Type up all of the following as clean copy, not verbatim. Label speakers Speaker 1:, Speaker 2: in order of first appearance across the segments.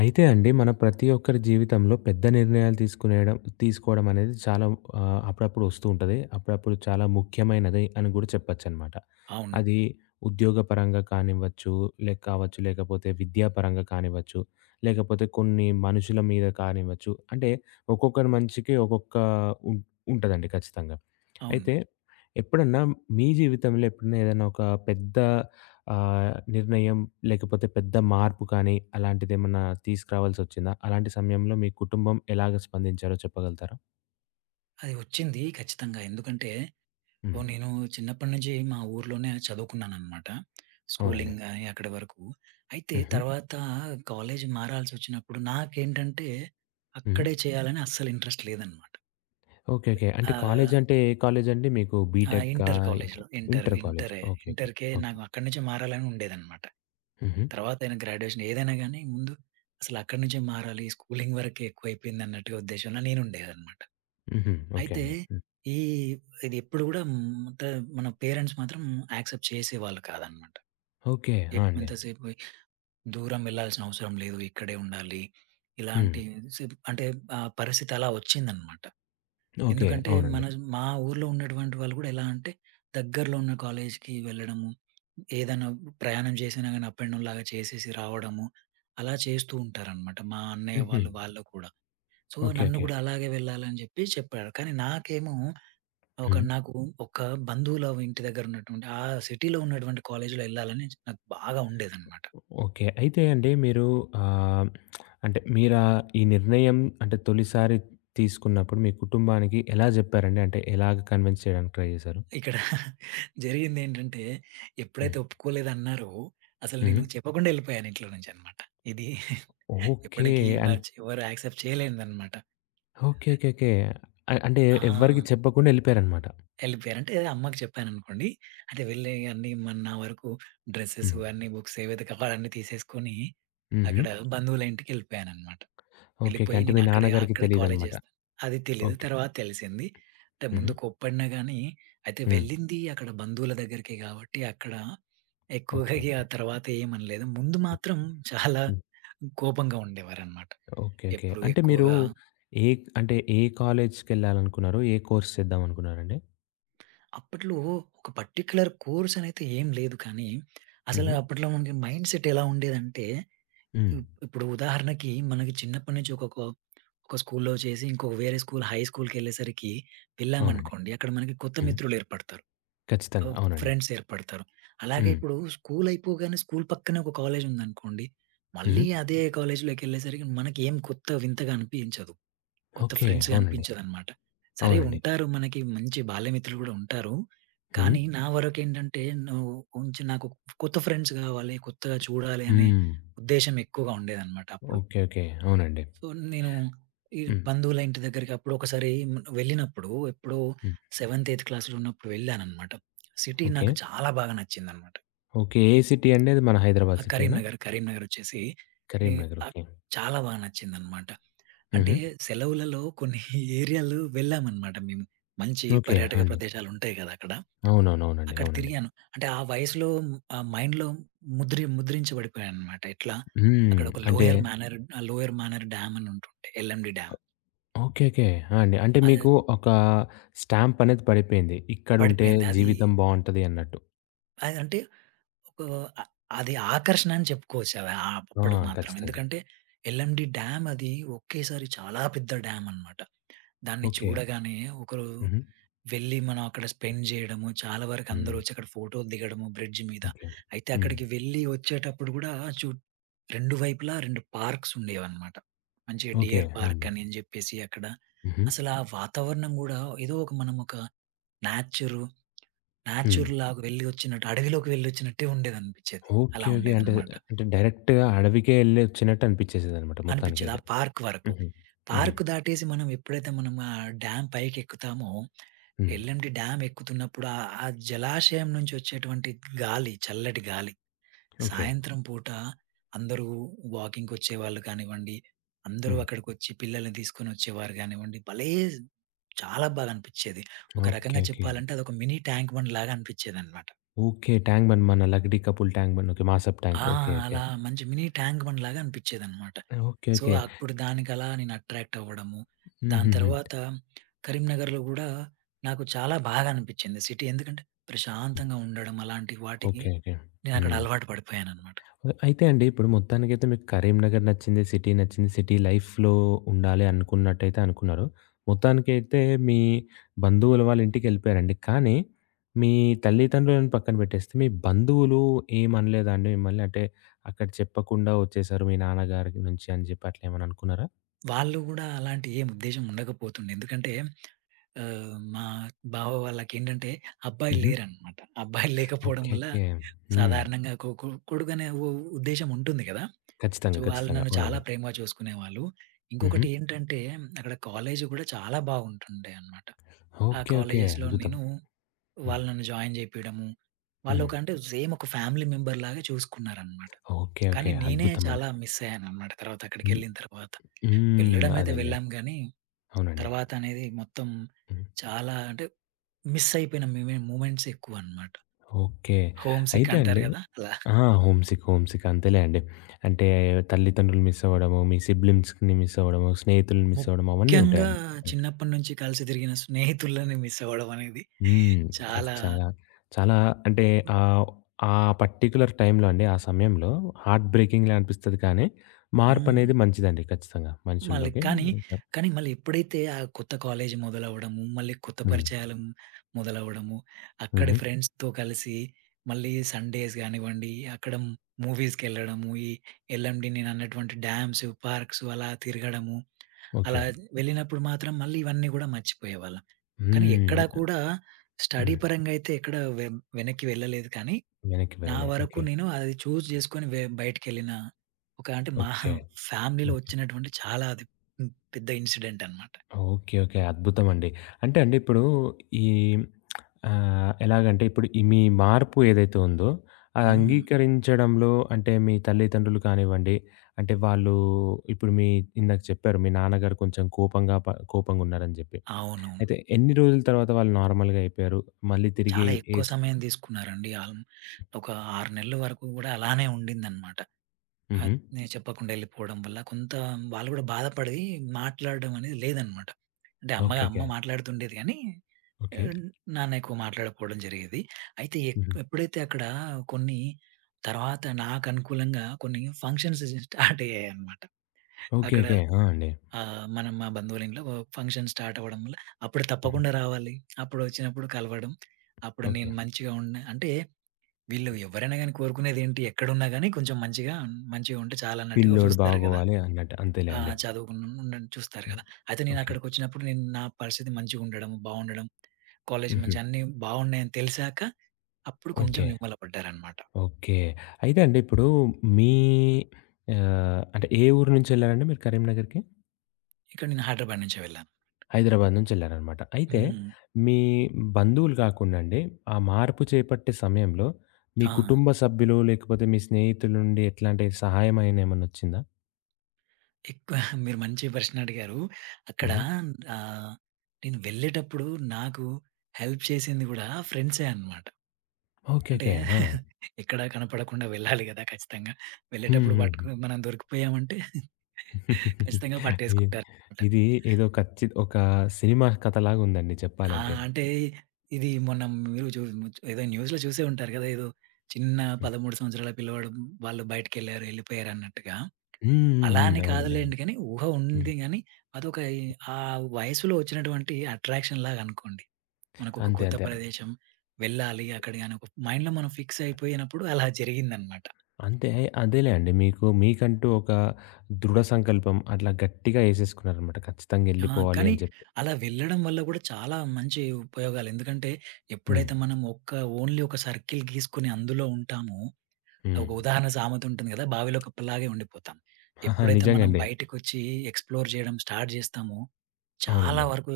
Speaker 1: అయితే అండి మన ప్రతి ఒక్కరి జీవితంలో పెద్ద నిర్ణయాలు తీసుకోవడం అనేది చాలా అప్పుడప్పుడు వస్తూ ఉంటది. అప్పుడప్పుడు చాలా ముఖ్యమైనది అని గూడా చెప్పొచ్చనమాట.
Speaker 2: అవును.
Speaker 1: అది ఉద్యోగపరంగా కానివ్వచ్చు, లేక కావచ్చు, లేకపోతే విద్యాపరంగా కానివ్వచ్చు, లేకపోతే కొన్ని మనుషుల మీద కానివ్వచ్చు. అంటే ఒక్కొక్కరి మనిషికి ఒక్కొక్క ఉం ఉంటదండి ఖచ్చితంగా.
Speaker 2: అవును.
Speaker 1: అయితే ఎప్పుడన్నా మీ జీవితంలో ఎప్పుడన్నా ఏదైనా ఒక పెద్ద నిర్ణయం లేకపోతే పెద్ద మార్పు కానీ అలాంటిదేమన్నా తీసుకురావాల్సొచ్చిందా? అలాంటి సమయంలో మీ కుటుంబం ఎలాగ స్పందించారో చెప్పగలుగుతారా?
Speaker 2: అది వచ్చింది ఖచ్చితంగా. ఎందుకంటే,
Speaker 1: హ్మ్.
Speaker 2: నేను చిన్నప్పటి నుంచి మా ఊర్లోనే చదువుకున్నాననమాట.
Speaker 1: అవునండి.
Speaker 2: స్కూలింగ్ గాని అక్కడి వరకు. అయితే
Speaker 1: హుహు.
Speaker 2: తర్వాత కాలేజ్ మారాల్సొచ్చినప్పుడు నాకేంటంటే,
Speaker 1: హ్మ్.
Speaker 2: అక్కడే చేయాలని అస్సలు ఇంట్రెస్ట్ లేదనమాట.
Speaker 1: ఓకే. ఓకే. అంటే కాలేజ్
Speaker 2: ఆహ్,
Speaker 1: అంటే ఏ కాలేజ్ అండి మీకు
Speaker 2: ఆ!
Speaker 1: బీటెకా?
Speaker 2: ఇంటర్
Speaker 1: ఇంటర్
Speaker 2: కాలేజ్‌లో. Inter
Speaker 1: inter college.
Speaker 2: ఇంటరే.
Speaker 1: ఓకే. ఓకే.
Speaker 2: ఇంటర్‌కే
Speaker 1: ఓకే.
Speaker 2: నాకు అక్కడి నుంచే మారాలని ఉండేదనమాట.
Speaker 1: హుహు.
Speaker 2: తర్వాతైనా గ్రాడ్యుయేషన్ ఏదైనా గానీ ముందు అసలక్కడి నుంచే మారాలి. స్కూలింగ్ వరకే ఎక్కువైపోయిందన్నట్టుగా ఉద్దేశంలో నేనుండేదనమాట.
Speaker 1: హుహు. ఓకే
Speaker 2: అయితే
Speaker 1: అండి. హ్మ్.
Speaker 2: ఈ ఇది ఎప్పుడు గూడా హ్మ్, త మన పేరెంట్స్ మాత్రం యాక్సెప్ట్ చేసేవాళ్ళు కాదనమాట.
Speaker 1: ఓకే. ఆ! అండి.
Speaker 2: ఎంతసేపు దూరం వెళ్ళాల్సిన అవసరం లేదు. ఇక్కడే ఉండాలి.
Speaker 1: హ్మ్.
Speaker 2: ఇలాంటి సిప్ అంటే ఆ పరిస్థితి అలా వచ్చిందనమాట.
Speaker 1: ఓకే.
Speaker 2: ఎందుకంటే
Speaker 1: అవునండి.
Speaker 2: మా ఊర్లో ఉన్నటువంటి వాళ్ళు గూడా ఎలా అంటే దగ్గరలో ఉన్న కాలేజ్‌కి వెళ్ళడము, ఏదైనా ప్రయాణం చేసినా గాని అప్ అండ్ డౌన్ లాగా చేసేసి రావడము, అలా చేస్తూ ఉంటారనమాట. మా అన్నయ్య
Speaker 1: హుహు.
Speaker 2: వాళ్ళు, కూడా. So,
Speaker 1: okay.
Speaker 2: నన్ను
Speaker 1: ఓకే.
Speaker 2: గూడా అలాగే వెళ్ళాలని జెప్పి చెప్పారు. కానీ నాకేమో ఒక
Speaker 1: హ్మ్.
Speaker 2: నాకు ఒక బంధువుల ఇంటి దగ్గర ఉన్నటువంటి ఆ సిటీలో ఉన్నటువంటి కాలేజ్‌లో ఎళ్ళాలని నాకు బాగా ఉండేదనమాట.
Speaker 1: ఓకే. అయితే అండి మీరు ఆహ్, అంటే మీరా ఈ నిర్ణయం అంటే తొలిసారి తీసుకున్నప్పుడు మీ కుటుంబానికి ఎలా జెప్పారండి? అంటే ఎలాగ కన్విన్స్ చేయడానికి ట్రై జేశారు?
Speaker 2: ఇక్కడ జరిగిందేంటంటే,
Speaker 1: హ్మ్.
Speaker 2: ఎప్పుడైతే ఒప్పుకోలేదన్నారో, అసలు
Speaker 1: హ్మ్.
Speaker 2: నేను చెప్పకుండా ఎళ్ళిపోయాను ఇంట్లో నుంచనమాట. ఇది
Speaker 1: ఓకే.
Speaker 2: ఎప్పటికీ
Speaker 1: అన్
Speaker 2: ఎవరు యాక్సెప్ట్ చేయలేనిదనమాట.
Speaker 1: ఓకే. ఓకే. ఓకే. అంటే
Speaker 2: ఆ!
Speaker 1: ఎవ్వరికీ చెప్పకుండా ఎళ్ళిపోయారనమాట.
Speaker 2: ఎళ్ళిపోయాను. అంటే అమ్మకి చెప్పాననుకోండి, అంటే వెళ్ళి అన్నీ నా వరకు డ్రెసెస్
Speaker 1: హ్మ్.
Speaker 2: అన్నీ బుక్స్ ఏవైతే కావాలో అన్నీ తీసేసుకొని,
Speaker 1: హుహు.
Speaker 2: అక్కడ బంధువుల ఇంటికెళ్ళిపోయాననమాట.
Speaker 1: ఓకే. ఓకే.
Speaker 2: వెళ్ళిపోయి
Speaker 1: అంటే మీ
Speaker 2: నేనక్కడే అక్కడే
Speaker 1: నాన్నగారికి
Speaker 2: అక్కడే కాలేజ్
Speaker 1: తెలీదనమాట.
Speaker 2: చేస్తా. అది తెలీదు.
Speaker 1: ఓకే.
Speaker 2: తర్వాత తెలిసింది. అంటే
Speaker 1: హుహు.
Speaker 2: ముందు కోప్పడినా గానీ, అయితే
Speaker 1: హ్మ్.
Speaker 2: వెళ్ళింది అక్కడ బంధువుల దగ్గరికే గాబట్టి, అక్కడ ఎక్కువగా
Speaker 1: ఓకే.
Speaker 2: ఇగ
Speaker 1: ఓకే.
Speaker 2: తర్వాత ఏమనలేదు. ముందు మాత్రం చాలా
Speaker 1: హ్మ్.
Speaker 2: కోపంగా ఉండేవారనమాట.
Speaker 1: ఓకే. ఓకే.
Speaker 2: ఎప్పుడు
Speaker 1: అంటే మీరు
Speaker 2: ఎక్కువగా
Speaker 1: ఏ అంటే ఏ కాలేజ్‌కెళ్ళాలనుకున్నారు? ఏ కోర్స్ చేద్దామనుకున్నారండి?
Speaker 2: అప్పట్లో ఒక పర్టిక్యులర్ కోర్సనైతే ఏం లేదు కానీ, అసలు
Speaker 1: హుహు.
Speaker 2: అప్పట్లో మనకి మైండ్‌సెట్ ఎలా ఉండేదంటే
Speaker 1: హ్మ్.
Speaker 2: ఇప్పుడు ఉదాహరణకి మనకి చిన్నప్పటి నుంచి ఒక స్కూల్‌లో చేసి వేరే స్కూల్ హై స్కూల్‌కెళ్ళేసరికి
Speaker 1: అవునండి.
Speaker 2: వెళ్ళామనుకోండి. అక్కడ మనకి కొత్త
Speaker 1: హ్మ్.
Speaker 2: మిత్రులు ఏర్పడతారు.
Speaker 1: ఖచ్చితంగా. అవునండి.
Speaker 2: ఫ్రెండ్స్ ఏర్పడతారు. అలాగే
Speaker 1: హ్మ్.
Speaker 2: ఇప్పుడు స్కూల్ అయిపోగానే స్కూల్ పక్కనే ఒక కాలేజ్ ఉందనుకోండి.
Speaker 1: హ్మ్.
Speaker 2: మళ్ళీ అదే కాలేజ్‌లోకెళ్ళేసరికి మనకేం కొత్త వింతగా అనిపించదు. కొత్త
Speaker 1: ఓకే.
Speaker 2: ఫ్రెండ్స్‌గా
Speaker 1: అవునండి.
Speaker 2: అనిపించదనమాట. సరే
Speaker 1: అవునండి.
Speaker 2: ఉంటారు మనకి మంచి బాల్యమిత్రులు గూడా ఉంటారు.
Speaker 1: హ్మ్.
Speaker 2: కానీ నా వరకేంటంటే నువ్వు కొంచెం నాకు కొత్త ఫ్రెండ్స్ గావాలి, కొత్తగా చూడాలి అనే
Speaker 1: హ్మ్.
Speaker 2: ఉద్దేశ్యం ఎక్కువగా ఉండేదనమాట అప్పుడు.
Speaker 1: ఓకే. ఓకే. అవునండి.
Speaker 2: సో, నేను ఈ
Speaker 1: హ్మ్.
Speaker 2: బంధువుల ఇంటి దగ్గరికి అప్పుడు ఒకసారి వెళ్ళినప్పుడు ఎప్పుడో
Speaker 1: హ్మ్.
Speaker 2: సెవెంత్, ఎయిత్ క్లాస్‌లో ఉన్నప్పుడు వెళ్ళాననమాట. City
Speaker 1: okay.
Speaker 2: నాకు చాలా బాగా నచ్చిందనమాట.
Speaker 1: ఓకే. ఏ సిటీ అండి అది? మన హైదరాబాద్
Speaker 2: ఆ!
Speaker 1: సిటీయేనా?
Speaker 2: కరీంనగర్. కరీంనగరొచ్చేసి నే
Speaker 1: కరీంనగర్.
Speaker 2: ఆహ్,
Speaker 1: ఓకే.
Speaker 2: చాలా బా నచ్చిందనమాట.
Speaker 1: హుహు.
Speaker 2: అంటే సెలవులలో కొన్ని ఏరియాలు వెళ్ళామనమాట మేము. మంచి
Speaker 1: ఓకే. ఆ!
Speaker 2: పర్యాటక
Speaker 1: అండి.
Speaker 2: ప్రదేశాలుంటాయి గదా! అక్కడ.
Speaker 1: అవునవునవునండి.
Speaker 2: అక్కడ
Speaker 1: అవునండి.
Speaker 2: తిరిగాను. అంటే ఆ వయసులో ఆ మైండ్‌లో ముద్రించబడిపోయాననమాట. ఎట్లా
Speaker 1: హ్మ్.
Speaker 2: అక్కడ ఒక
Speaker 1: అంటే
Speaker 2: లోయర్ మేనర్ ఆ లోయర్ మేనర్ డ్యామ్ అని ఉంటుండే. LMD dam.
Speaker 1: ఓకే. ఓకే. ఆ! అండి. అంటే
Speaker 2: అది
Speaker 1: మీకు ఒక స్టాంప్ అనేది పడిపోయింది. ఇక్కడుంటే
Speaker 2: పడిపోయింది. అది
Speaker 1: జీవితం బావుంటది అన్నట్టు.
Speaker 2: అదంటే ఒక అ అది ఆకర్షణ అని చెప్పుకోవచ్చు.
Speaker 1: ఆ!
Speaker 2: అప్పుడు మాత్రం.
Speaker 1: ఖచ్చితంగా.
Speaker 2: ఎందుకంటే ఎల్‌ఎం‌డి డ్యామ్ అది ఒకేసారి చాలా పెద్ద డ్యామనమాట. దాన్ని
Speaker 1: ఓకే.
Speaker 2: చూడగానే ఒకరు
Speaker 1: హుహు.
Speaker 2: వెళ్ళి మనం అక్కడ స్పెండ్ జేయడము. చాలా వరకు
Speaker 1: హ్మ్.
Speaker 2: అందరూ వచ్చి అక్కడ ఫోటోలు దిగడము బ్రిడ్జ్ మీద.
Speaker 1: ఓకే.
Speaker 2: అయితే
Speaker 1: హ్మ్.
Speaker 2: అక్కడికి వెళ్ళి వచ్చేటప్పుడు గూడా చు 2 వైపులా 2 పార్క్స్ ఉండేవన్నమాట. మంచిగా
Speaker 1: ఓకే.
Speaker 2: డియర్
Speaker 1: ఆ!
Speaker 2: పార్క్
Speaker 1: అండి.
Speaker 2: అని జెప్పేసి అక్కడ
Speaker 1: హుహు.
Speaker 2: అసలు ఆ వాతావరణం గూడా ఏదో ఒక మనం ఒక నేచరు
Speaker 1: హ్మ్.
Speaker 2: నేచర్ లాగా వెళ్ళి వచ్చినట్టు అడవిలోకి వెళ్ళొచ్చినట్టే ఉండేదనిపించేది.
Speaker 1: ఓకే.
Speaker 2: అలా
Speaker 1: ఓకే. అంటే,
Speaker 2: ఉండేదన్నమాట.
Speaker 1: అంటే డైరెక్ట్‌గా అడవికే ఎళ్లొచ్చినట్టు అనిపిచ్చేసేదనమాట
Speaker 2: అనిపిచ్చదు. ఆ
Speaker 1: మొత్తానికైతే.
Speaker 2: పార్క్ వరకు.
Speaker 1: హుహు. హుహు.
Speaker 2: పార్క్ దాటేసి మనం ఆ డ్యామ్ పైకెక్కుతామో,
Speaker 1: హ్మ్.
Speaker 2: ఎల్‌ఎంటీ డ్యామ్ ఎక్కుతున్నప్పుడు ఆ జలాశయం నుంచి వచ్చేటువంటి గాలి, చల్లటి గాలి,
Speaker 1: ఓకే.
Speaker 2: సాయంత్రం పూట అందరూ వాకింగ్‌కొచ్చేవాళ్ళు కానివ్వండి, అందరూ
Speaker 1: హ్మ్.
Speaker 2: అక్కడికొచ్చి పిల్లల్ని తీసుకొనొచ్చేవారు గానివ్వండి, భలే చాలా బాగా అనిపిచ్చేది. ఒక
Speaker 1: ఓకే.
Speaker 2: రకంగా
Speaker 1: ఓకే.
Speaker 2: చెప్పాలంటే అదొక మినీ ట్యాంక్ బండ్ లాగా అనిపిచ్చేదనమాట.
Speaker 1: ఓకే. ట్యాంక్ బండ్ మన Lakdikapul tank bund okay. Masab tank.
Speaker 2: ఆ!
Speaker 1: ఓకే. ఓకే.
Speaker 2: అలా మంచి మినీ ట్యాంక్ బండ్ లాగా అనిపిచ్చేదనమాట.
Speaker 1: ఓకే.
Speaker 2: So,
Speaker 1: okay.
Speaker 2: అప్పుడు దానికలా నేను అట్రాక్ట్ అవ్వడము. దాని
Speaker 1: హుహుహు.
Speaker 2: తర్వాత కరీంనగర్‌లో గూడా నాకు చాలా బాగా అనిపిచ్చింది సిటీ. ఎందుకంటే ప్రశాంతంగా ఉండడం అలాంటి వాటికి
Speaker 1: ఓకే. ఓకే.
Speaker 2: నేనక్కడ
Speaker 1: హ్మ్.
Speaker 2: అలవాటు పడిపోయాననమాట.
Speaker 1: అయితే అండి, ఇప్పుడు మొత్తానికైతే మీకు కరీంనగర్ నచ్చింది, సిటీ నచ్చింది, సిటీ లైఫ్‌లో ఉండాలి అనుకున్నట్టయితే అనుకున్నారు. మొత్తానికైతే మీ బంధువుల వాళ్ళ ఇంటికెళ్ళిపోయారండి. కానీ, మీ తల్లిదండ్రులను పక్కన పెట్టేస్తే, మీ బంధువులు ఏమనలేదా అండి మిమ్మల్ని? అంటే, అక్కడ చెప్పకుండా వచ్చేసారు మీ నాన్నగారి నుంచి అని చెప్పి అట్లా ఏమైనా అనుకున్నారా?
Speaker 2: వాళ్ళు గూడా అలాంటి ఏం ఉద్దేశ్యం ఉండకపోతుండే. ఎందుకంటే మా బావ వాళ్ళకేంటంటే అబ్బాయిలు
Speaker 1: హుహు.
Speaker 2: లేరనమాట. అబ్బాయిలు లేకపోవడం
Speaker 1: ఓకే.
Speaker 2: వల్ల
Speaker 1: ఓకే. హ్మ్.
Speaker 2: సాధారణంగా కొ కొ కొడుకనే ఉద్దేశ్యం ఉంటుంది గదా! సో,
Speaker 1: ఖచ్చితంగా.
Speaker 2: వాళ్ళు
Speaker 1: ఖచ్చితంగా.
Speaker 2: నన్ను చాలా
Speaker 1: అవునండి.
Speaker 2: ప్రేమగా చూసుకునేవాళ్ళు.
Speaker 1: హుహు.
Speaker 2: ఇంకొకటి ఏంటంటే అక్కడ కాలేజు కూడా చాలా బాగుంటుండేనమాట. ఆ
Speaker 1: ఓకే. ఓకే.
Speaker 2: కాలేజెస్‌లో
Speaker 1: అద్భుతం.
Speaker 2: నేను
Speaker 1: హ్మ్.
Speaker 2: వాళ్ళు నన్ను జాయిన్ జేపియడము,
Speaker 1: హ్మ్.
Speaker 2: వాళ్ళొక అంటే సేమ్ ఒక ఫ్యామిలీ మెంబర్ లాగా చూసుకున్నారనమాట.
Speaker 1: ఓకే.
Speaker 2: కానీ
Speaker 1: ఓకే.
Speaker 2: నేనే
Speaker 1: అద్భుతమండి.
Speaker 2: చాలా మిస్ అయ్యాననమాట తర్వాత
Speaker 1: హ్మ్.
Speaker 2: అక్కడికెళ్ళిన తర్వాత.
Speaker 1: హ్మ్.
Speaker 2: వెళ్ళడం అయితే
Speaker 1: అదేలెండి.
Speaker 2: వెళ్ళాం గానీ,
Speaker 1: అవునండి.
Speaker 2: తర్వాత అనేది మొత్తం
Speaker 1: హ్మ్.
Speaker 2: చాలా అంటే మిస్ అయిపోయిన మూమెంట్స్ ఎక్కువనమాట.
Speaker 1: ఓకే.
Speaker 2: హోమ్ సిక్
Speaker 1: అయితే
Speaker 2: అంటారు
Speaker 1: అండి
Speaker 2: గదా! అలా.
Speaker 1: ఆ! హోమ్‌సిక్, హోమ్‌సిక్ అంతేలే అండి. అంటే తల్లిదండ్రులు మిస్ అవ్వడము, మీ సిబ్లింగ్స్‌ని మిస్ అవ్వడము, స్నేహితులను మిస్ అవ్వడం అవన్నీ
Speaker 2: ముఖ్యంగా
Speaker 1: ఉంటాయండి. రైట్.
Speaker 2: చిన్నప్పటి నుంచి కలిసి తిరిగిన స్నేహితులని మిస్ అవ్వడం అనేది
Speaker 1: హ్మ్. అది
Speaker 2: చాలా.
Speaker 1: చాలా, చాలా అంటే ఆహ్, ఆ పర్టిక్యులర్ టైమ్‌లో అండి, ఆ సమయంలో హార్ట్ బ్రేకింగ్‌లా అనిపిస్తది కానీ,
Speaker 2: హ్మ్.
Speaker 1: మార్పనేది మంచిదండి ఖచ్చితంగా
Speaker 2: మళ్ళీ
Speaker 1: మనుషుల్లోకి.
Speaker 2: కానీ, కానీ మళ్ళీ ఎప్పుడైతే ఆ కొత్త కాలేజ్ మొదలవ్వడము, మళ్ళీ కొత్త
Speaker 1: హ్మ్.
Speaker 2: పరిచయాలు మొదలవ్వడము, అక్కడి
Speaker 1: హుహు.
Speaker 2: ఫ్రెండ్స్‌తో కలిసి మళ్ళీ సండేస్ గానివ్వండి, అక్కడ మూవీస్‌కెళ్ళడము, ఎల్ఎండి నేనన్నటువంటి డ్యామ్స్, పార్క్స్ అలా తిరగడము.
Speaker 1: ఓకే.
Speaker 2: అలా వెళ్ళినప్పుడు మాత్రం మళ్ళీ ఇవన్నీ గూడా మర్చిపోయేవాళ్ళం. కానీ ఎక్కడా
Speaker 1: హ్మ్.
Speaker 2: కూడా స్టడీ
Speaker 1: హ్మ్.
Speaker 2: పరంగా అయితే ఎక్కడ వె వెనక్కి వెళ్ళలేదు కానీ,
Speaker 1: వెనక్కి
Speaker 2: నా
Speaker 1: వెళ్ళలే.
Speaker 2: వరకు
Speaker 1: ఓకే.
Speaker 2: నేను అది చూజ్ చేసుకొని బయటికెళ్ళిన ఒక అంటే మా
Speaker 1: ఓకే.
Speaker 2: ఫ్యామిలీలో
Speaker 1: ఓకే.
Speaker 2: వచ్చినటువంటి చాలా అది హ్మ్. పెద్ద ఇన్సిడెంట్ అనమాట.
Speaker 1: ఓకే. ఓకే. అద్భుతమండి. అంటే అండి ఇప్పుడు ఈ ఎలాగంటే ఇప్పుడు ఈ మీ మార్పు ఏదైతే ఉందో అది
Speaker 2: హ్మ్.
Speaker 1: అంగీకరించడంలో అంటే మీ తల్లిదండ్రులు కానివ్వండి, అంటే వాళ్ళు ఇప్పుడు మీ ఇందాక చెప్పారు మీ నాన్నగారు కొంచెం కోపంగా ప కోపంగున్నారని జెప్పి.
Speaker 2: అవునవును.
Speaker 1: అయితే ఎన్ని రోజుల తర్వాత వాళ్ళు నార్మల్‌గా అయిపోయారు? మళ్ళీ తిరిగి
Speaker 2: చాలా ఎక్కువ
Speaker 1: ఏస్
Speaker 2: సమయం తీసుకున్నారండి. ఒక 6 నెలల వరకు గూడా అలానే ఉండిందనమాట.
Speaker 1: హుహు.
Speaker 2: అది నేను చెప్పకుండా వెళ్ళిపోవడం వల్ల కొంత వాళ్ళు గూడా బాధపడి మాట్లాడడం అనేది లేదనమాట. అంటే
Speaker 1: ఓకే.
Speaker 2: అమ్మ
Speaker 1: ఓకే.
Speaker 2: మాట్లాడుతుండేది గానీ,
Speaker 1: ఓకే.
Speaker 2: ఆహ్, నాన్న ఎక్కువ మాట్లాడకపోవడం జరిగేది. అయితే
Speaker 1: హుహు.
Speaker 2: ఎప్పుడైతే అక్కడ కొన్ని తర్వాత నాకనుకూలంగా కొన్ని ఫంక్షన్స్ స్టార్ట్ అయ్యాయన్నమాట.
Speaker 1: ఓకే.
Speaker 2: అక్కడ
Speaker 1: ఓకే. ఆ! అండి.
Speaker 2: మనం మా బంధువుల ఇంట్లో ఫంక్షన్ స్టార్ట్ అవ్వడం వల్ల అప్పుడు
Speaker 1: హుహు.
Speaker 2: తప్పకుండా రావాలి. అప్పుడు వచ్చినప్పుడు కలవడం. అప్పుడు
Speaker 1: ఓకే.
Speaker 2: నేను మంచిగా ఉన్నా అంటే వీళ్ళు ఎవరైనా గాని కోరుకునేదేంటి ఎక్కడున్నా గాని కొంచెం మంచిగా మంచిగా ఉంటే చాలన్నట్టుగా
Speaker 1: పిల్లోడు
Speaker 2: చూస్తారు గదా!
Speaker 1: బాగోవాలి అన్నట్టు. అంతేలే
Speaker 2: ఆ!
Speaker 1: అండి.
Speaker 2: చదువుకున్న చూస్తారు
Speaker 1: హ్మ్.
Speaker 2: కదా! అయితే
Speaker 1: ఓకే.
Speaker 2: నేనక్కడికొచ్చినప్పుడు నేను నా పరిస్థితి మంచిగుండడం, బావుండడం, కాలేజ్
Speaker 1: హుహు.
Speaker 2: మంచి అన్నీ బావున్నాయని తెలిసాక అప్పుడు కొంచెం
Speaker 1: ఓకే.
Speaker 2: నిమ్మలపడ్డారనమాట.
Speaker 1: ఓకే. అయితే అండి ఇప్పుడు మీ అంటే ఏ ఊరు నుంచెళ్లారండి మీరు కరీంనగర్‌కి?
Speaker 2: ఇక్కడ నేను హైదరాబాద్ నుంచే వెళ్ళాను.
Speaker 1: హైదరాబాద్ నుంచెళ్లారనమాట. అయితే
Speaker 2: హ్మ్.
Speaker 1: మీ బంధువులు కాకుండా అండి, ఆ మార్పు చేపట్టే సమయంలో మీ
Speaker 2: ఆ!
Speaker 1: కుటుంబ సభ్యులు, లేకపోతే మీ స్నేహితుల నుండి ఎట్లాంటి సహాయమైన ఏమన్నొచ్చిందా?
Speaker 2: ఎక్కువ మీరు మంచి ప్రశ్న అడిగారు. అక్కడ
Speaker 1: హుహు.
Speaker 2: ఆహ్, నేను వెళ్ళేటప్పుడు నాకు హెల్ప్ చేసింది గూడా ఫ్రెండ్సే అనమాట.
Speaker 1: ఓకే.
Speaker 2: అంటే
Speaker 1: ఓకే. ఆ!
Speaker 2: ఎక్కడ కనపడకుండా వెళ్ళాలి గదా! ఖచ్చితంగా.
Speaker 1: హ్మ్.
Speaker 2: వెళ్ళేటప్పుడు
Speaker 1: హ్మ్.
Speaker 2: పట్టుకు
Speaker 1: హ్మ్.
Speaker 2: మనం దొరికిపోయామంటే ఖచ్చితంగా
Speaker 1: అయ్యో!
Speaker 2: పట్టేసుకుంటారనమాట.
Speaker 1: ఇది ఏదో ఒక సినిమా కథలాగుందండి
Speaker 2: ఆ!
Speaker 1: చెప్పాలంటే.
Speaker 2: అంటే ఇది మొన్న మీరు చూ ఏదో న్యూస్‌లో చూసే ఉంటారు కదా! ఏదో చిన్న
Speaker 1: హ్మ్.
Speaker 2: 13 సంవత్సరాల పిల్లవాడు వాళ్ళు బయటికెళ్లారు, ఎళ్ళిపోయారు అన్నట్టుగా.
Speaker 1: హ్మ్.
Speaker 2: అలా
Speaker 1: హ్మ్.
Speaker 2: అని
Speaker 1: అవునండి. అవును.
Speaker 2: కాదులేండి కానీ ఊహ
Speaker 1: హ్మ్.
Speaker 2: ఉంది గానీ, అదొక ఆ వయసులో వచ్చినటువంటి అట్రాక్షన్‌లాగా అనుకోండి. మనకొక
Speaker 1: అంతే.
Speaker 2: కొత్త
Speaker 1: అంతే.
Speaker 2: ప్రదేశం వెళ్ళాలి అక్కడ గాని ఒక మైండ్‌లో మనం ఫిక్స్ అయిపోయినప్పుడు అలా జరిగిందనమాట.
Speaker 1: అంతే. అదేలెండి. మీకు మీకంటూ ఒక దృఢ సంకల్పం అట్లా గట్టిగా ఏసేసుకున్నారనమాట. ఖచ్చితంగా
Speaker 2: ఆ!
Speaker 1: ఎళ్ళిపోవాలి
Speaker 2: కానీ
Speaker 1: అని చెప్పి.
Speaker 2: అలా వెళ్ళడం వల్ల కూడా చాలా మంచి ఉపయోగాలు. ఎందుకంటే
Speaker 1: హ్మ్.
Speaker 2: ఎప్పుడైతే మనం ఓన్లీ ఒక సర్కిల్ గీసుకొని అందులో ఉంటామో
Speaker 1: హ్మ్.
Speaker 2: ఒక ఉదాహరణ సామెత ఉంటుంది కదా! బావిలో కప్పలాగే ఉండిపోతాం.
Speaker 1: ఆహా!
Speaker 2: ఎప్పుడైతే మనం
Speaker 1: నిజంగండి.
Speaker 2: బయటికొచ్చి ఎక్స్‌ప్లోర్ చేయడం స్టార్ట్ జేస్తామో, చాలా
Speaker 1: అవునండి.
Speaker 2: వరకు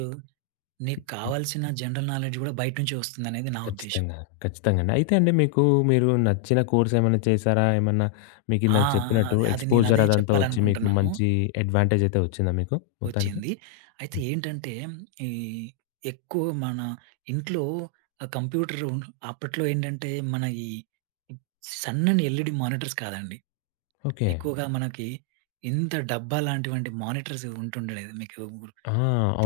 Speaker 2: నీకు కావాల్సిన జనరల్ నాలెడ్జ్ గూడా బయట నుంచే వస్తుందనేది నా ఉద్దేశ్యం.
Speaker 1: ఖచ్చితంగా. ఖచ్చితంగాండి. అయితే అండి మీకు మీరు నచ్చిన కోర్స్ ఏమన్నా చేసారా? ఏమన్నా
Speaker 2: ఆ!
Speaker 1: మీకిందాక చెప్పినట్టు
Speaker 2: అది అది నేను
Speaker 1: ఎక్స్‌పోజర్
Speaker 2: అదే
Speaker 1: అదంతా వచ్చి మీకు
Speaker 2: చెప్పాలనుకుంటున్నాను.
Speaker 1: మంచి అడ్వాంటేజ్ అయితే వచ్చిందా మీకు మొత్తానికి?
Speaker 2: వచ్చింది. అయితే
Speaker 1: హ్మ్.
Speaker 2: ఏంటంటే ఈ ఎక్కువ మన ఇంట్లో ఆ కంప్యూటర్ అప్పట్లో ఏంటంటే మన సన్నని ఎల్‌ఈడి మానిటర్స్ కాదండి.
Speaker 1: ఓకే.
Speaker 2: ఎక్కువగా మనకి ఇంత డబ్బా లాంటివంటి మానిటర్స్ ఉంటుండేది. మీకు
Speaker 1: ఆ!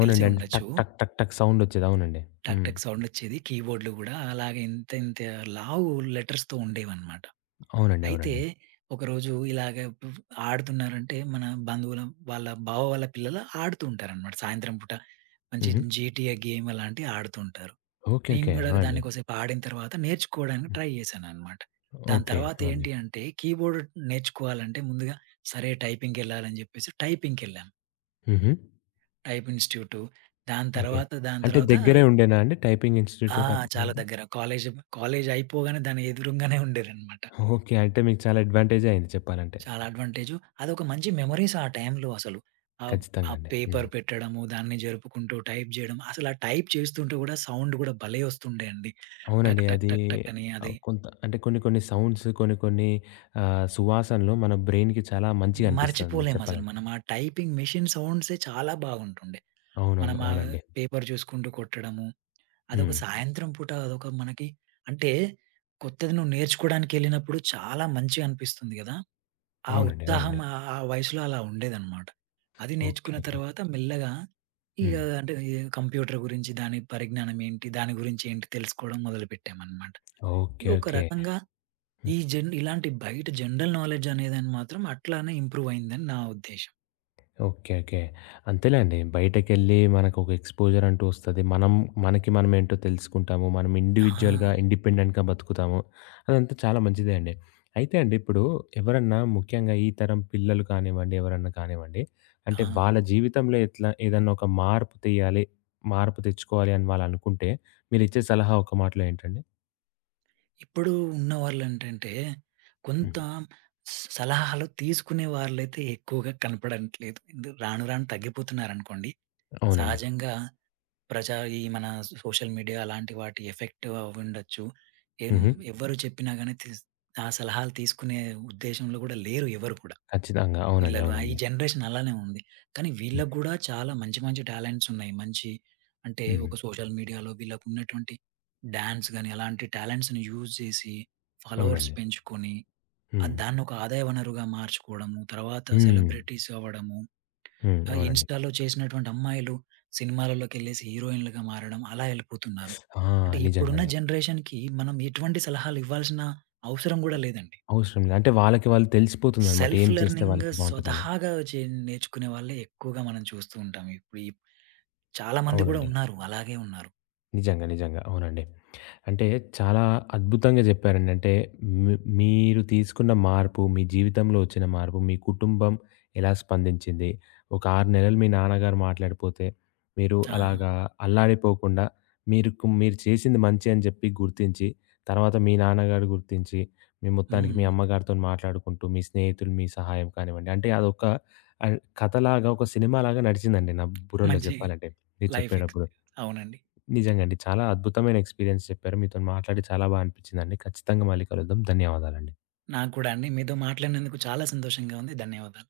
Speaker 2: తెలిసే
Speaker 1: అంటే
Speaker 2: ఉండొచ్చు.
Speaker 1: టక్ టక్ టక్ టక్ సౌండ్ వచ్చేది. అవునండి.
Speaker 2: టక్
Speaker 1: హ్మ్.
Speaker 2: టక్ సౌండొచ్చేది. కీబోర్డ్‌లు గూడా అలాగే ఇంత ఇంత లావు లెటర్స్‌తో ఉండేవన్నమాట.
Speaker 1: అవునండి.
Speaker 2: అయితే
Speaker 1: అవునండి.
Speaker 2: ఒకరోజు ఇలాగ ఆడుతున్నారంటే బంధువుల వాళ్ళ బావ వాళ్ళ పిల్లలు ఆడుతూ ఉంటారన్నమాట. సాయంత్రం పూట మంచి
Speaker 1: హుహు.
Speaker 2: జీటీఏ గేమ్ అలాంటివి ఆడుతూ ఉంటారు.
Speaker 1: ఓకే.
Speaker 2: నేను
Speaker 1: ఓకే.
Speaker 2: గూడా
Speaker 1: ఆ! అండి.
Speaker 2: దాన్ని కోసేపు ఆడిన తర్వాత నేర్చుకోవడానికి
Speaker 1: హ్మ్.
Speaker 2: ట్రై చేశానన్నమాట. దాని
Speaker 1: ఓకే.
Speaker 2: తర్వాత
Speaker 1: ఆ! అండి.
Speaker 2: ఏంటి అంటే కీబోర్డ్ నేర్చుకోవాలంటే ముందుగా సరే టైపింగ్‌కెళ్ళాలని జెప్పేసి టైపింగ్‌కెళ్ళాను.
Speaker 1: హుహు.
Speaker 2: Type institute
Speaker 1: okay.
Speaker 2: దాని
Speaker 1: అంటే
Speaker 2: తర్వాత
Speaker 1: దగ్గరే ఉండేనా అండి టైపింగ్
Speaker 2: ఆ!
Speaker 1: ఇన్‌స్టిట్యూట్
Speaker 2: చాలా
Speaker 1: అప్పుడంతా?
Speaker 2: దగ్గర. కాలేజ్ అయిపోగానే దాని ఎదురుంగానే ఉండేదన్నమాట.
Speaker 1: ఓకే. అంటే మీకు చాలా అడ్వాంటేజే అయింది చెప్పాలంటే.
Speaker 2: చాలా అడ్వాంటేజు. అదొక మంచి మెమోరీస్ ఆ టైంలో అసలు. ఆహ్, ఆ
Speaker 1: ఖచ్చితంగా అండి. హ్మ్.
Speaker 2: పేపర్ పెట్టడము, దాన్ని జరుపుకుంటూ టైప్ చేయడం. అసలు ఆ టైప్ చేస్తుంటే కూడా సౌండ్ కూడా భలే వస్తుండే అండి.
Speaker 1: అవునండి.
Speaker 2: టక్ టక్
Speaker 1: అది
Speaker 2: టక్ టక్ అని అది
Speaker 1: కొంత అంటే కొన్ని కొన్ని సౌండ్స్, కొన్ని కొన్ని సువాసనలు మన బ్రెయిన్‌కి చాలా మంచిగనిపిస్తదనమాట
Speaker 2: మర్చిపోలేం అసలు.
Speaker 1: చెప్పాలంటే.
Speaker 2: మనం ఆ టైపింగ్ మెషిన్ సౌండ్సే చాలా బాగుంటుండే. మనం
Speaker 1: అవునవును.
Speaker 2: ఆ
Speaker 1: అవునండి.
Speaker 2: పేపర్ చూసుకుంటూ కొట్టడము.
Speaker 1: హ్మ్.
Speaker 2: సాయంత్రం పూట అదొక మనకి అంటే కొత్తది నువ్వు నేర్చుకోవడానికెళ్ళినప్పుడు చాలా మంచిగా అనిపిస్తుంది కదా! ఆ
Speaker 1: అవునండి.
Speaker 2: ఉత్సాహం
Speaker 1: అవునండి.
Speaker 2: ఆ ఆ వయసులో అలా ఉండేదనమాట. అది
Speaker 1: ఓకే.
Speaker 2: నేర్చుకున్న
Speaker 1: ఓకే.
Speaker 2: తర్వాత మెల్లగా ఇగ
Speaker 1: హ్మ్.
Speaker 2: అంటే ఈ కంప్యూటర్ గురించి దాని పరిజ్ఞానం ఏంటి? దాని గురించి ఏంటి? తెలుసుకోవడం మొదలుపెట్టామనమాట.
Speaker 1: ఓకే.
Speaker 2: ఇగ ఒక
Speaker 1: ఓకే.
Speaker 2: రకంగా ఈ జన్ ఇలాంటి బయట జనరల్ నాలెడ్జ్ అనేదని మాత్రం అట్లానే ఇంప్రూవ్ అయిందని నా ఉద్దేశ్యం.
Speaker 1: ఓకే. ఓకే. అంతేలేండి. బయటకెళ్ళి మనకొక ఎక్స్‌పోజర్ అంటూ వస్తది. మనం మనకి మనమేంటో తెలుసుకుంటాము. మనం
Speaker 2: ఆ!
Speaker 1: ఇండివిడ్యుయల్‌గా, ఇండిపెండెంట్‌గా బతుకుతాము. అదంతా చాలా మంచిదే అండి. అయితే అండి ఇప్పుడు ఎవరన్నా ముఖ్యంగా ఈ తరం పిల్లలు కానివ్వండి, ఎవరన్నా కానివ్వండి, అంటే
Speaker 2: ఆ!
Speaker 1: వాళ్ళ జీవితంలో ఎట్లా ఏదన్నా ఒక మార్పు తెయ్యాలి, మార్పు తెచ్చుకోవాలి అని వాళ్ళనుకుంటే మీరిచ్చే సలహా ఒక్క మాటలో ఏంటండి?
Speaker 2: ఇప్పుడు ఉన్న వాళ్ళేంటంటే కొంత
Speaker 1: హ్మ్.
Speaker 2: సలహాలు తీసుకునే వాళ్ళైతే ఎక్కువగా కనపడట్లేదు. ఎందు రాను రాను తగ్గిపోతున్నారనుకోండి.
Speaker 1: అవునండి.
Speaker 2: సహజంగా ప్రజా ఈ మన సోషల్ మీడియా అలాంటి వాటి ఎఫెక్ట్ అవ్వుండొచ్చు. ఏం
Speaker 1: హుహు.
Speaker 2: ఎవ్వరు చెప్పినా గాని ఆ సలహాలు తీసుకునే ఉద్దేశంలో గూడా లేరు ఎవరు కూడా.
Speaker 1: ఖచ్చితంగా. అవునండి.
Speaker 2: పిల్లలు ఆ ఈ
Speaker 1: అవునండి.
Speaker 2: జనరేషన్ అలానే ఉంది. కానీ
Speaker 1: హ్మ్.
Speaker 2: వీళ్ళకి గూడా చాలా మంచి మంచి టాలెంట్స్ ఉన్నాయి. మంచి అంటే
Speaker 1: హ్మ్.
Speaker 2: ఒక సోషల్ మీడియాలో వీళ్ళకున్నటువంటి డాన్స్ గాని అలాంటి టాలెంట్స్‌ని యూజ్ చేసి ఫాలోవర్స్
Speaker 1: అవునండి.
Speaker 2: పెంచుకొని
Speaker 1: హ్మ్.
Speaker 2: దాన్నొక ఆదాయ వనరుగా మార్చుకోవడము. తర్వాత
Speaker 1: హ్మ్.
Speaker 2: సెలబ్రిటీస్ అవ్వడము.
Speaker 1: హ్మ్.
Speaker 2: ఆ
Speaker 1: అవునండి.
Speaker 2: ఇన్‌స్టా‌లో చేసినటువంటి అమ్మాయిలు సినిమాలలోకెళ్ళేసి హీరోయిన్‌లుగా మారడం అలా ఎళ్ళిపోతున్నారు.
Speaker 1: ఆ!
Speaker 2: అంటే
Speaker 1: నిజంగా
Speaker 2: ఇప్పుడున్న
Speaker 1: అండి.
Speaker 2: జనరేషన్‌కి మనం ఎటువంటి సలహాలు ఇవ్వాల్సిన అవసరం గూడా లేదండి.
Speaker 1: అవసరం లేదు. అంటే వాళ్ళకి వాళ్ళు తెలిసిపోతుందనమాట.
Speaker 2: సెల్ఫ్
Speaker 1: ఏం చేస్తే
Speaker 2: లెర్నింగ్
Speaker 1: వాళ్ళకి బావుంటదని.
Speaker 2: స్వతహాగా నేర్చుకునే వాళ్ళే ఎక్కువగా మనం చూస్తూ ఉంటాం. ఇప్పుడు చాలా మంది గూడా
Speaker 1: అవునండి.
Speaker 2: ఉన్నారు. అలాగే ఉన్నారు.
Speaker 1: నిజంగా. నిజంగా. అవునండి. అంటే చాలా అద్భుతంగా చెప్పారండి. అంటే మీ మీరు తీసుకున్న మార్పు, మీ జీవితంలో వచ్చిన మార్పు, మీ కుటుంబం ఎలా స్పందించింది? ఒక 6 నెలలు మీ నాన్నగారు మాట్లాడిపోతే, మీరు
Speaker 2: ఆ!
Speaker 1: అలాగా అల్లాడిపోకుండా మీరుకు మీరు చేసింది మంచే అని చెప్పి గుర్తించి, తర్వాత మీ నాన్నగారు గుర్తించి, మీ మొత్తానికి మీ
Speaker 2: హ్మ్.
Speaker 1: అమ్మగారితోని మాట్లాడుకుంటూ, మీ స్నేహితులు మీ సహాయం కానివ్వండి, అంటే అదొక కథలాగా, ఒక సినిమాలాగా నడిచిందండి నా బుర్రలో
Speaker 2: మంచి
Speaker 1: చెప్పాలంటే మీరు
Speaker 2: లైఫ్
Speaker 1: చెప్పేటప్పుడు.
Speaker 2: ఎక్స్‌పీ అవునండి.
Speaker 1: నిజంగా అండి. చాలా అద్భుతమైన ఎక్స్‌పీరియన్స్ చెప్పారు. మీతోని మాట్లాడి చాలా బా అనిపించిందండి. ఖచ్చితంగా మళ్ళీ కలుద్దాం. ధన్యవాదాలండి.
Speaker 2: నాకు కూడా అండి. మీతో మాట్లాడినందుకు చాలా సంతోషంగా ఉంది. ధన్యవాదాలు.